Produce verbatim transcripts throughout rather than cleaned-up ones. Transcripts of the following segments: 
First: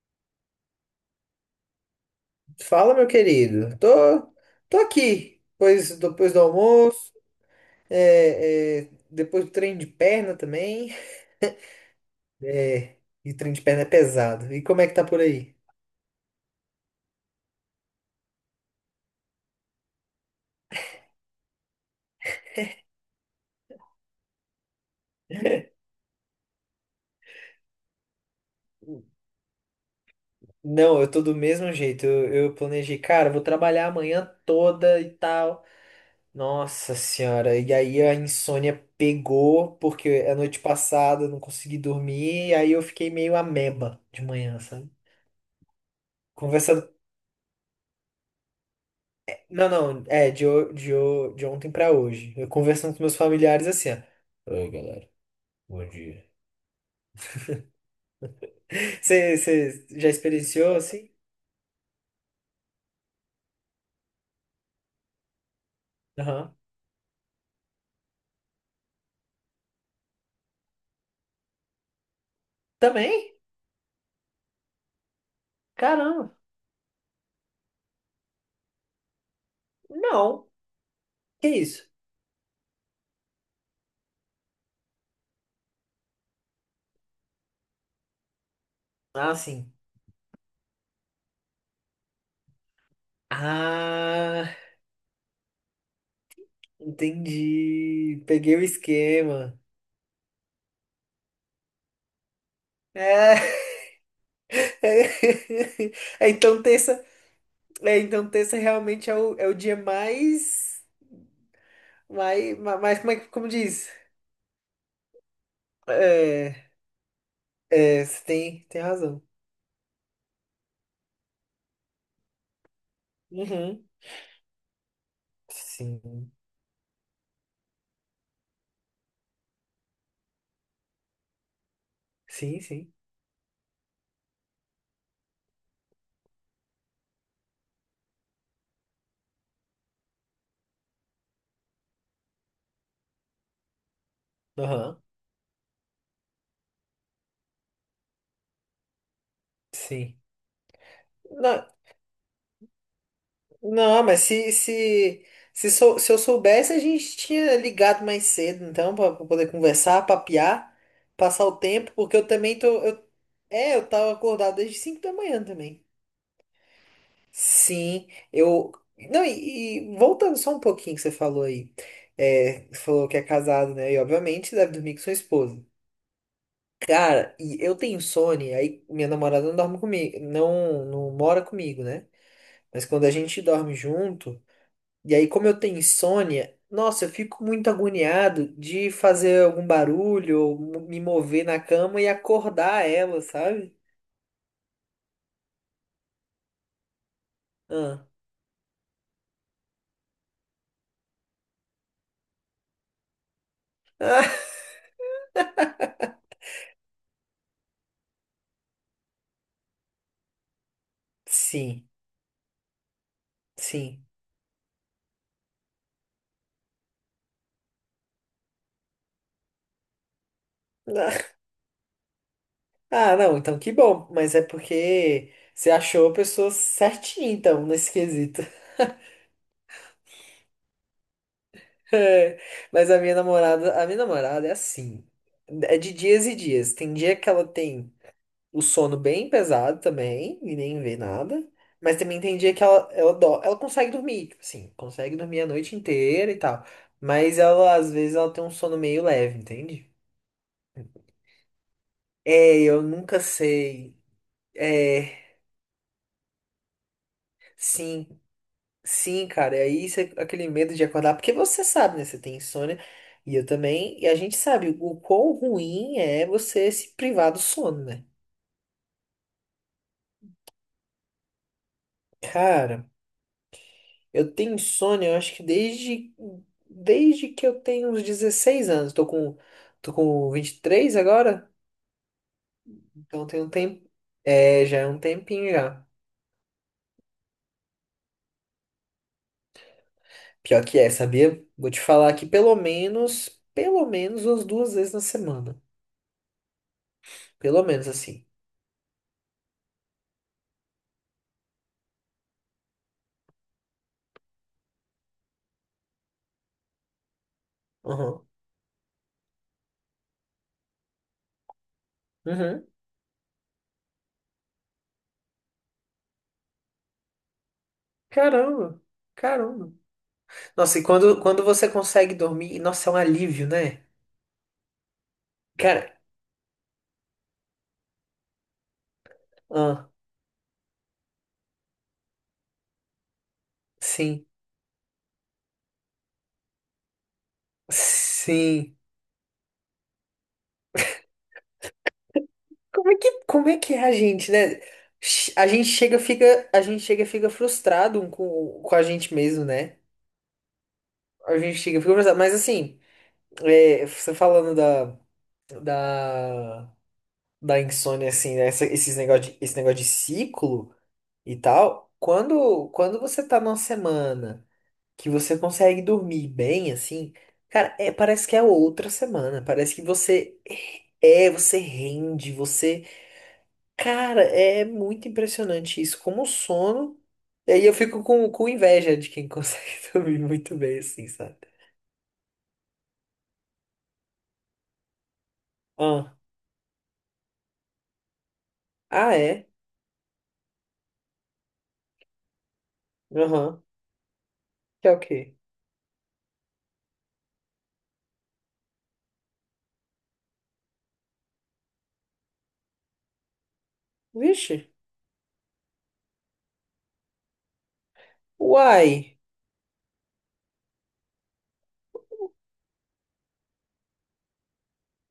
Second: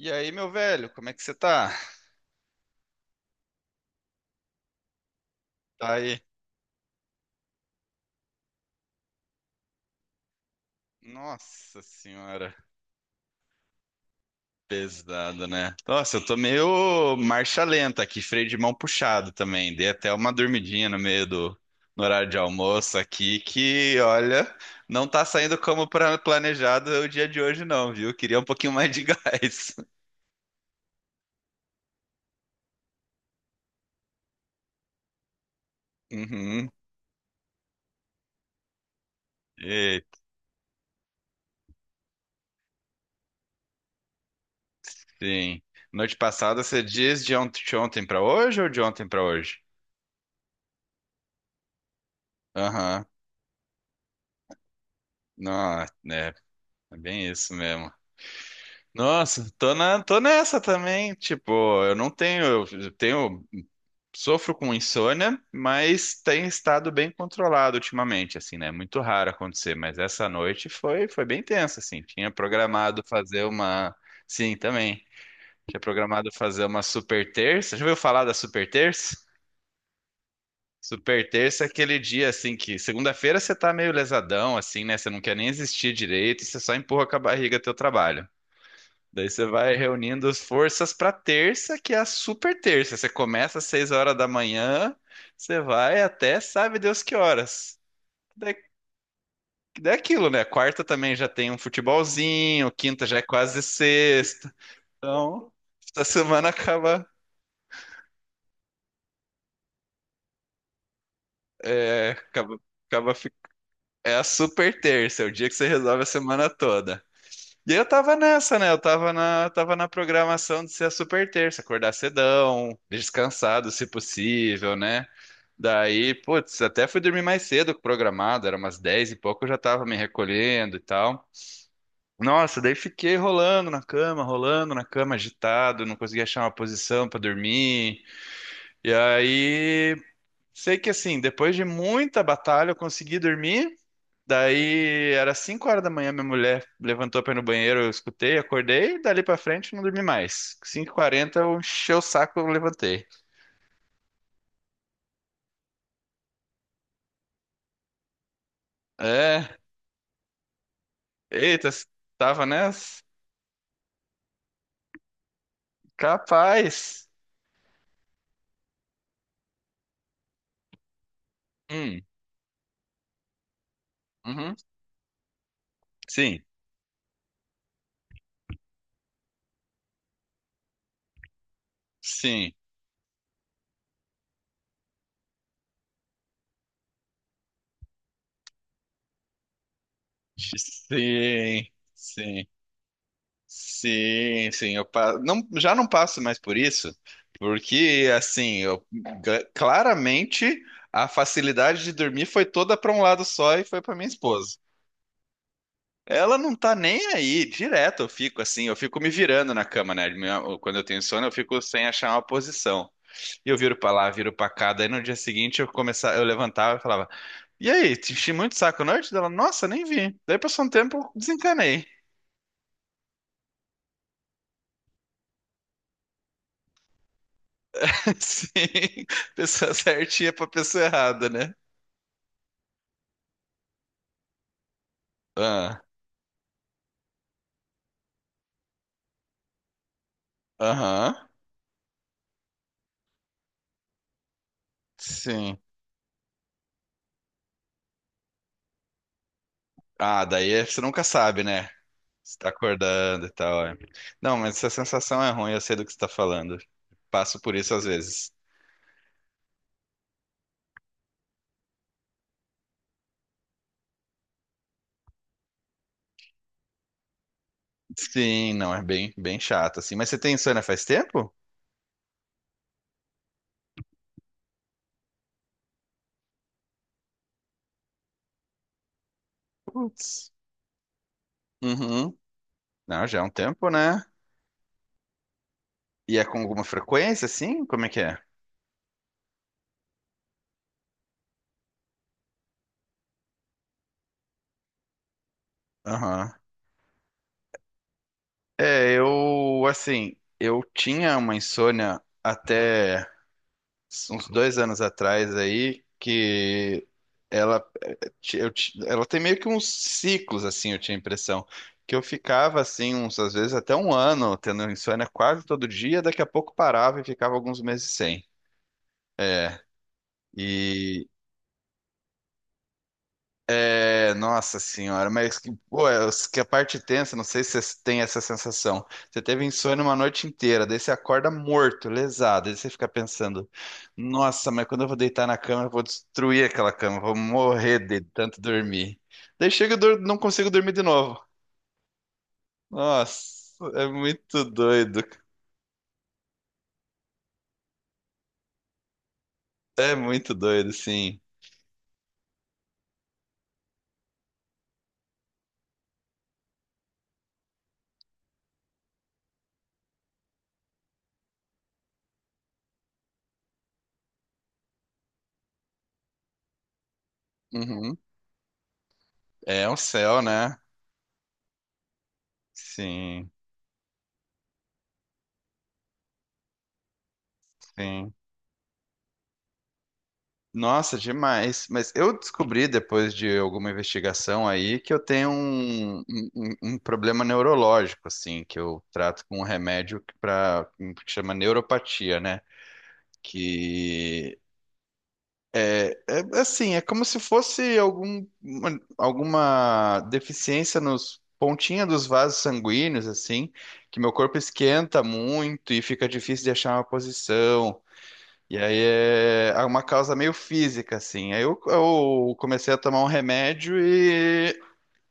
E aí, meu velho, como é que você tá? Fala, meu querido. Tô, tô aqui, Tá pois aí. depois do almoço, é, é, depois do treino de perna também. Nossa senhora, É, e treino de perna é pesado. E como é que tá por pesado, aí? né? Nossa, eu tô meio marcha lenta aqui, freio de mão puxado também. Dei até uma dormidinha no meio do no horário de almoço aqui, que olha, não tá saindo como pra- planejado o dia de hoje, não, viu? Queria um pouquinho mais de gás. Não, eu tô do mesmo jeito. Eu, eu planejei, cara, vou trabalhar amanhã toda e tal. Uhum. Nossa senhora, e aí a insônia pegou, Eita, porque a noite passada eu não consegui dormir, e aí eu fiquei meio ameba de manhã, sabe? sim. Noite passada você Conversando diz de ont- de ontem pra hoje ou de ontem pra hoje? Não, não, é de, ho- de, ho- de ontem pra hoje. Eu conversando com Aham. meus familiares assim, ó. Oi, galera. Não, é, Bom dia. é bem isso mesmo. Você Nossa, tô você na, já tô nessa experienciou assim? também. Tipo, eu não tenho, eu tenho, sofro com insônia, mas tem Aham. estado bem controlado ultimamente, assim, né? É muito raro acontecer, mas essa noite foi, foi bem tensa, assim. Tinha programado Também? fazer uma, sim, também. Tinha programado Caramba. fazer uma super terça. Já ouviu falar da super terça? Não. Super Que terça é isso? aquele dia assim que segunda-feira você tá meio lesadão, assim, né? Você não quer nem existir direito, você só empurra com a barriga teu trabalho. Daí Ah, você sim. vai reunindo as forças para terça, que é a super terça. Você começa às seis horas da Ah, manhã, você vai até sabe Deus que horas. entendi. Daí, Peguei o esquema. daí é aquilo, né? Quarta também já tem um futebolzinho, quinta já é É. quase sexta. Então, essa É, semana Então, terça, acaba, é, então terça realmente é o, é o dia mais, é, mais, acaba, mais, como acaba, é que, fi- como diz? é a super terça, é o dia que você resolve a semana É, toda. E eu é, tava você nessa, tem, né? Eu tem tava razão. na, tava na programação de ser a super terça, acordar cedão, descansado Uhum. se possível, né? Daí, Sim, putz, até fui dormir mais cedo que o programado, era umas dez e pouco, eu já tava me recolhendo e tal. Nossa, sim, daí sim. fiquei rolando na cama, rolando na cama, agitado, não conseguia achar uma posição pra dormir. E aí, sei que assim, depois de muita batalha, eu consegui dormir. Aham, Daí, era cinco horas da manhã, minha mulher levantou pra ir no banheiro, eu escutei, acordei, e dali pra frente eu não dormi sim. mais. cinco e quarenta eu Não, enchi o saco, eu levantei. não, mas se, se, se, sou- se eu soubesse, a gente tinha ligado mais cedo, então, pra, pra É, poder conversar, papiar, passar o eita, tempo, porque eu tava também tô. nessa? Eu, é, eu tava acordado desde cinco da manhã também. Capaz. Sim, eu. Não, e, e voltando só um pouquinho que você falou aí. Hum, É, você falou que é casado, né? E obviamente uhum, deve dormir com sua esposa. sim, Cara, e eu tenho insônia, aí minha namorada não dorme comigo, não, não, mora comigo, né? sim, Mas quando a gente dorme junto, e aí como eu tenho insônia, nossa, eu fico muito agoniado de fazer algum barulho ou mo- me mover na sim, cama e sim, acordar ela, sabe? sim, sim. Eu pa... não, já não passo mais por isso, Ah, porque assim, eu ga- claramente a facilidade de dormir foi toda para um lado só e foi para minha ah, esposa. Ela não tá nem aí, direto eu fico assim, eu fico me virando na cama, né? Minha- Quando eu tenho sono, eu fico sem sim, achar uma posição. E eu viro para sim. lá, viro para cá, daí no dia seguinte eu começava, eu levantava e falava E aí, te enchi muito o saco norte dela? Nossa, nem vi. Daí passou um tempo, eu Ah, desencanei. ah, não, então que bom, mas é porque você achou a pessoa certinha, então, nesse quesito. Sim, pessoa certinha pra pessoa errada, né? É, mas a minha namorada, a minha namorada é assim. É Ah, de dias e dias. Tem dia que ela tem o sono bem pesado também, e nem vê aham, nada. Mas também tem dia que ela, ela, dó- ela consegue dormir, tipo assim, consegue dormir a sim. noite inteira e tal. Mas ela, às vezes, ela tem um sono meio leve, entende? Ah, daí é- você nunca sabe, né? Você tá É, eu nunca acordando e tal. É. sei. Não, mas essa sensação é É, ruim, eu sei do que você tá falando. Passo por isso às sim, vezes. sim, cara. E aí isso é aquele medo de acordar, porque você sabe, né? Você tem insônia, e eu também, e a gente sabe o quão ruim é você se privar do sono, né? Sim, não, é bem, bem chato, assim. Mas você tem insônia faz tempo? Cara. Eu tenho insônia, eu acho que desde, desde que eu tenho uns dezesseis anos. Tô com, tô com Putz. vinte e três agora, Uhum. Não, já é então um tem um tempo, tempo. né? É, já é um tempinho já. E é com alguma frequência, assim? Como é que é? Pior que é, sabia? Vou te falar que pelo menos, pelo menos umas duas vezes na semana. Aham. Pelo menos assim. É, eu, assim, eu tinha uma insônia até uns dois anos atrás aí, que ela, Uhum. ti- eu, ti- ela tem meio que uns ciclos, assim, eu tinha a impressão, que eu ficava, Uhum. assim, uns, às vezes até um ano tendo insônia quase todo dia, daqui a pouco parava e ficava alguns meses sem. Caramba, caramba. Nossa, e quando, quando você consegue dormir, nossa, é um alívio, né? É, nossa senhora, mas que, pô, Cara, é, os- que a parte tensa, não sei se você tem essa sensação. Você teve insônia ah, uma noite inteira, daí você acorda morto, lesado, daí você fica pensando, sim, nossa, mas quando eu vou deitar na cama, eu vou destruir aquela cama, vou morrer de tanto sim. dormir. Daí chega, e dur- não consigo dormir de novo. Como é que, como Nossa, é que é é a gente, muito né? doido. Ch- A gente chega, fica, a gente chega, e fica frustrado um com, com a gente mesmo, né? É muito doido, sim. A gente chega, e fica frustrado. Mas assim, é, você falando da, da, da insônia, assim, né? Essa- Esses negócio de, esse negócio de ciclo e tal. Quando, quando você tá numa semana que você consegue dormir bem, assim, cara, é, Uhum. parece que é outra semana. É Parece o que céu, você né? é, você rende, você. Sim, Cara, é muito impressionante isso, como o sono. E aí eu fico sim. com, com inveja de quem consegue dormir muito bem Nossa, assim, sabe? demais. Mas eu descobri depois de alguma investigação aí que eu tenho um, um- Ah, um- um problema neurológico, assim, que eu ah trato com um é? remédio para que pra- um que chama neuropatia, né? Aham. Que Que é o quê? é é assim, é como se fosse algum, uma- alguma deficiência nos pontinha dos vasos sanguíneos, assim, que meu corpo Vixe. esquenta muito e fica difícil de achar uma posição. E aí Uai. é é uma causa meio física, assim. Aí eu, eu comecei a tomar um remédio e,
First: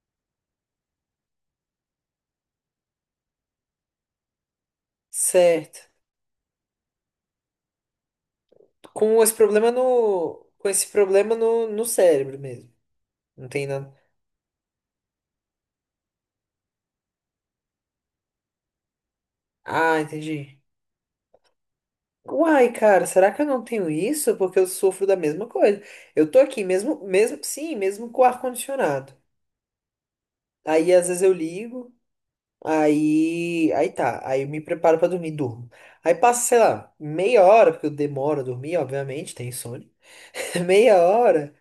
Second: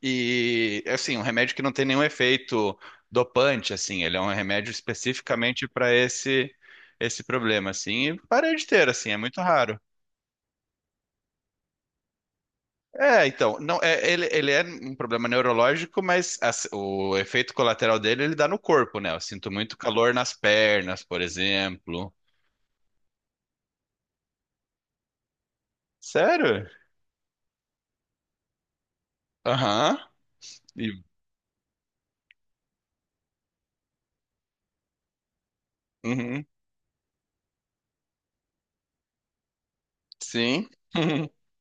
e assim, um remédio que não tem nenhum efeito dopante, assim. Ele é um remédio especificamente Certo. para esse esse problema, assim. E parei de ter, assim, é Com esse muito problema raro. no. Com esse problema no, no cérebro mesmo. É, Não então, tem não, nada. é, ele, ele é um problema neurológico, mas as- o efeito colateral dele ele dá no corpo, né? Eu sinto muito Ah, calor nas entendi. pernas, por exemplo. Uai, cara, será que eu não tenho isso? Porque eu sofro da mesma coisa. Eu tô aqui Sério? mesmo, mesmo, sim, mesmo com o ar-condicionado. Aham. Aí E- às vezes eu ligo. Aí, aí tá, aí eu me preparo pra dormir, durmo. Aí Uhum. passa, sei lá, meia hora, porque eu demoro a dormir, obviamente, tem insônia. Sim. Meia hora,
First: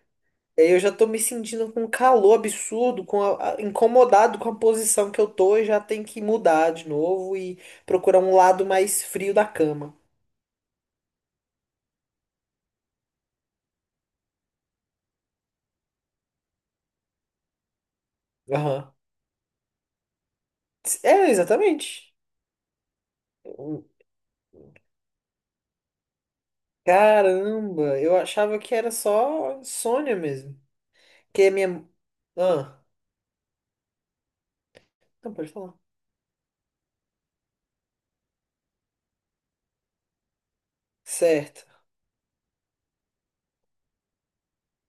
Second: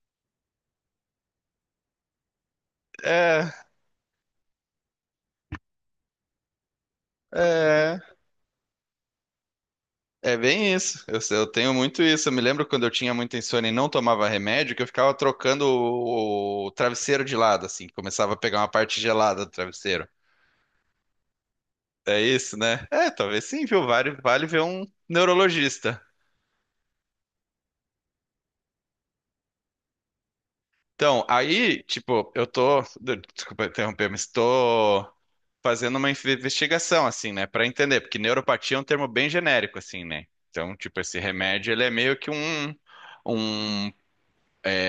aí eu já tô me sentindo com um calor absurdo, com É, a- a- incomodado com a posição que eu tô e já tenho que mudar de novo e é, procurar um lado mais frio da cama. é bem isso. Eu, eu tenho muito isso. Eu me lembro quando eu tinha muita insônia e não tomava remédio, que eu ficava trocando o, o travesseiro de lado, assim, começava a pegar uma Aham. parte gelada do travesseiro. É, exatamente. É isso, né? É, talvez sim, viu? Vale, vale ver um neurologista. Caramba, eu achava que era só insônia mesmo. Então, Que a aí, minha. tipo, eu tô, Ah, desculpa interromper, mas tô não pode falar. fazendo uma investigação, assim, né, pra entender, porque neuropatia é um termo bem genérico, assim, né? Então, tipo, esse Certo, remédio, ele é meio que um, um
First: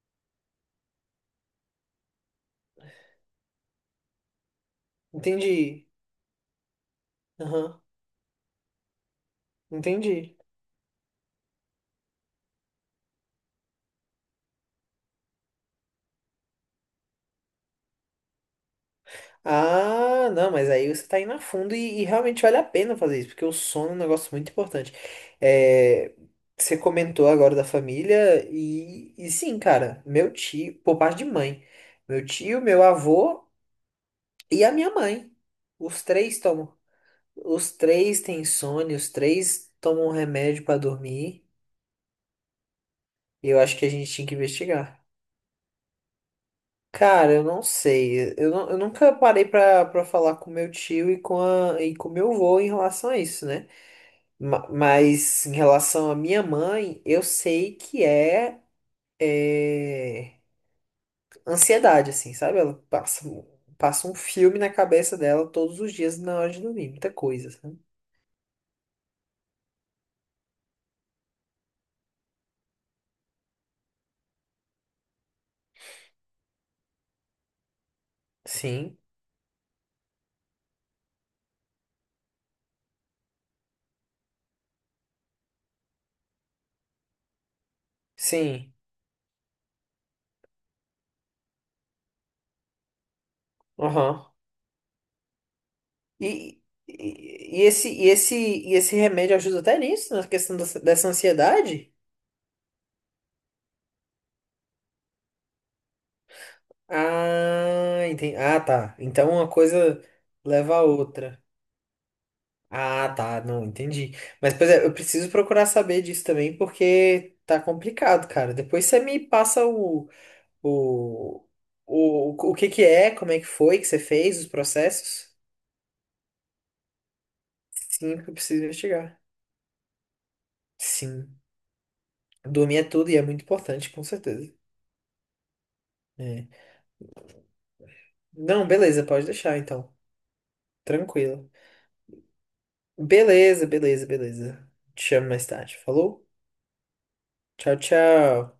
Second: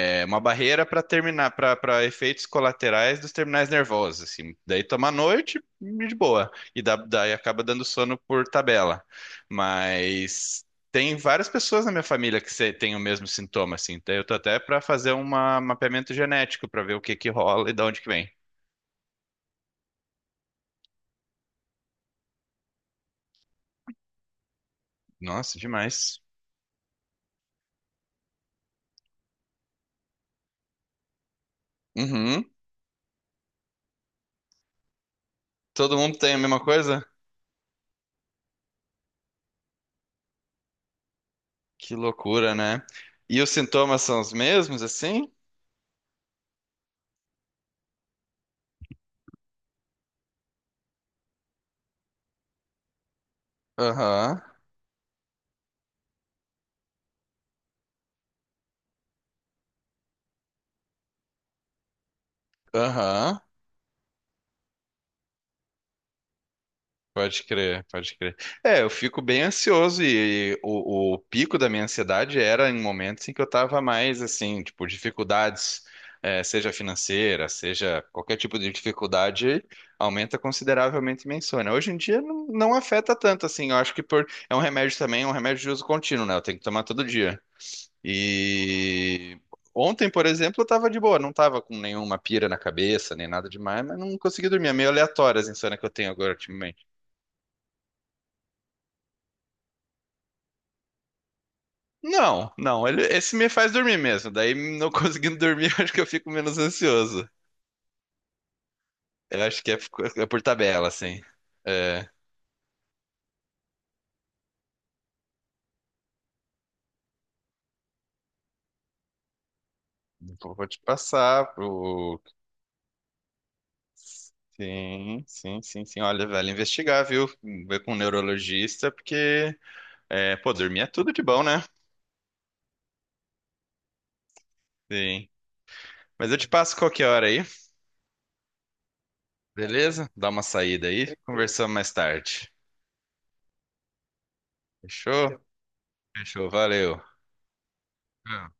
é uma barreira para terminar, para efeitos colaterais dos terminais nervosos, assim. Daí toma à noite entendi. e de boa. E dá, daí acaba Aham. dando sono por tabela. Entendi. Mas tem várias pessoas na minha família que se- têm o mesmo sintoma, assim. Daí eu tô até para fazer um mapeamento genético para ver o que que rola e de onde que vem. Ah, não, mas aí você tá indo a fundo e, e realmente vale a pena fazer isso, porque o sono é um negócio muito importante. Nossa, É, demais. você comentou agora da família, e, e sim, cara, meu tio, por parte de mãe, meu Uhum. tio, meu avô e a minha mãe. Todo Os mundo tem a três mesma tomam. coisa? Os três têm insônia, os três tomam remédio pra dormir. Que loucura, né? E os E eu acho que a sintomas gente são tinha os que mesmos, investigar. assim? Cara, eu não sei. Eu, nu- eu nunca parei pra, pra falar com meu tio e com a, e com meu avô em relação a isso, né? Aham, Ma- Mas em relação à minha mãe, eu sei que é, é, ansiedade, assim, sabe? Ela passa, aham. um, passa um filme na cabeça dela todos os dias na hora de dormir, muita Pode coisa, sabe? crer, pode crer. É, eu fico bem ansioso e, o, o pico da minha ansiedade era em momentos em que eu tava mais assim, tipo, dificuldades, eh, seja financeira, seja qualquer tipo de Sim, dificuldade, aumenta consideravelmente minha insônia. Hoje em dia não, não afeta tanto assim, eu acho que por, é um remédio também, é um remédio de uso contínuo, né? Eu tenho que tomar todo dia. sim, E ontem, por exemplo, eu tava de boa, não tava com nenhuma pira na cabeça, nem nada demais, mas não aham. consegui dormir. É meio aleatório as insônia que eu tenho agora, E, e, e esse, e, esse, e esse remédio ajuda até nisso, na questão dessa dessa ansiedade? Não, não, ele- esse me faz dormir mesmo. Daí, não conseguindo dormir, eu acho que eu fico menos ansioso. Ah, entendi. Ah, tá. Então Eu uma acho que é, coisa por é por leva a tabela, assim. outra. É, Ah, tá. Não, entendi. Mas, pois é, eu preciso procurar saber disso também, porque tá complicado, cara. Depois você me passa o, vou te o, passar pro. o, o que que é, como é que foi que você fez, os Sim, processos. sim, sim, sim. Olha, vale investigar, viu? Ver com um Sim, porque eu preciso neurologista, investigar. porque, é, pô, dormir é tudo de Sim. bom, né? Dormir é tudo e é muito importante, com certeza. Sim. Mas eu te É. passo qualquer hora aí, Não, beleza, pode deixar então. beleza? Dá uma saída aí, Tranquilo. conversamos mais tarde. Beleza, beleza, beleza. Te chamo Fechou? mais tarde. Falou? Fechou, valeu. Tchau, Ah. tchau.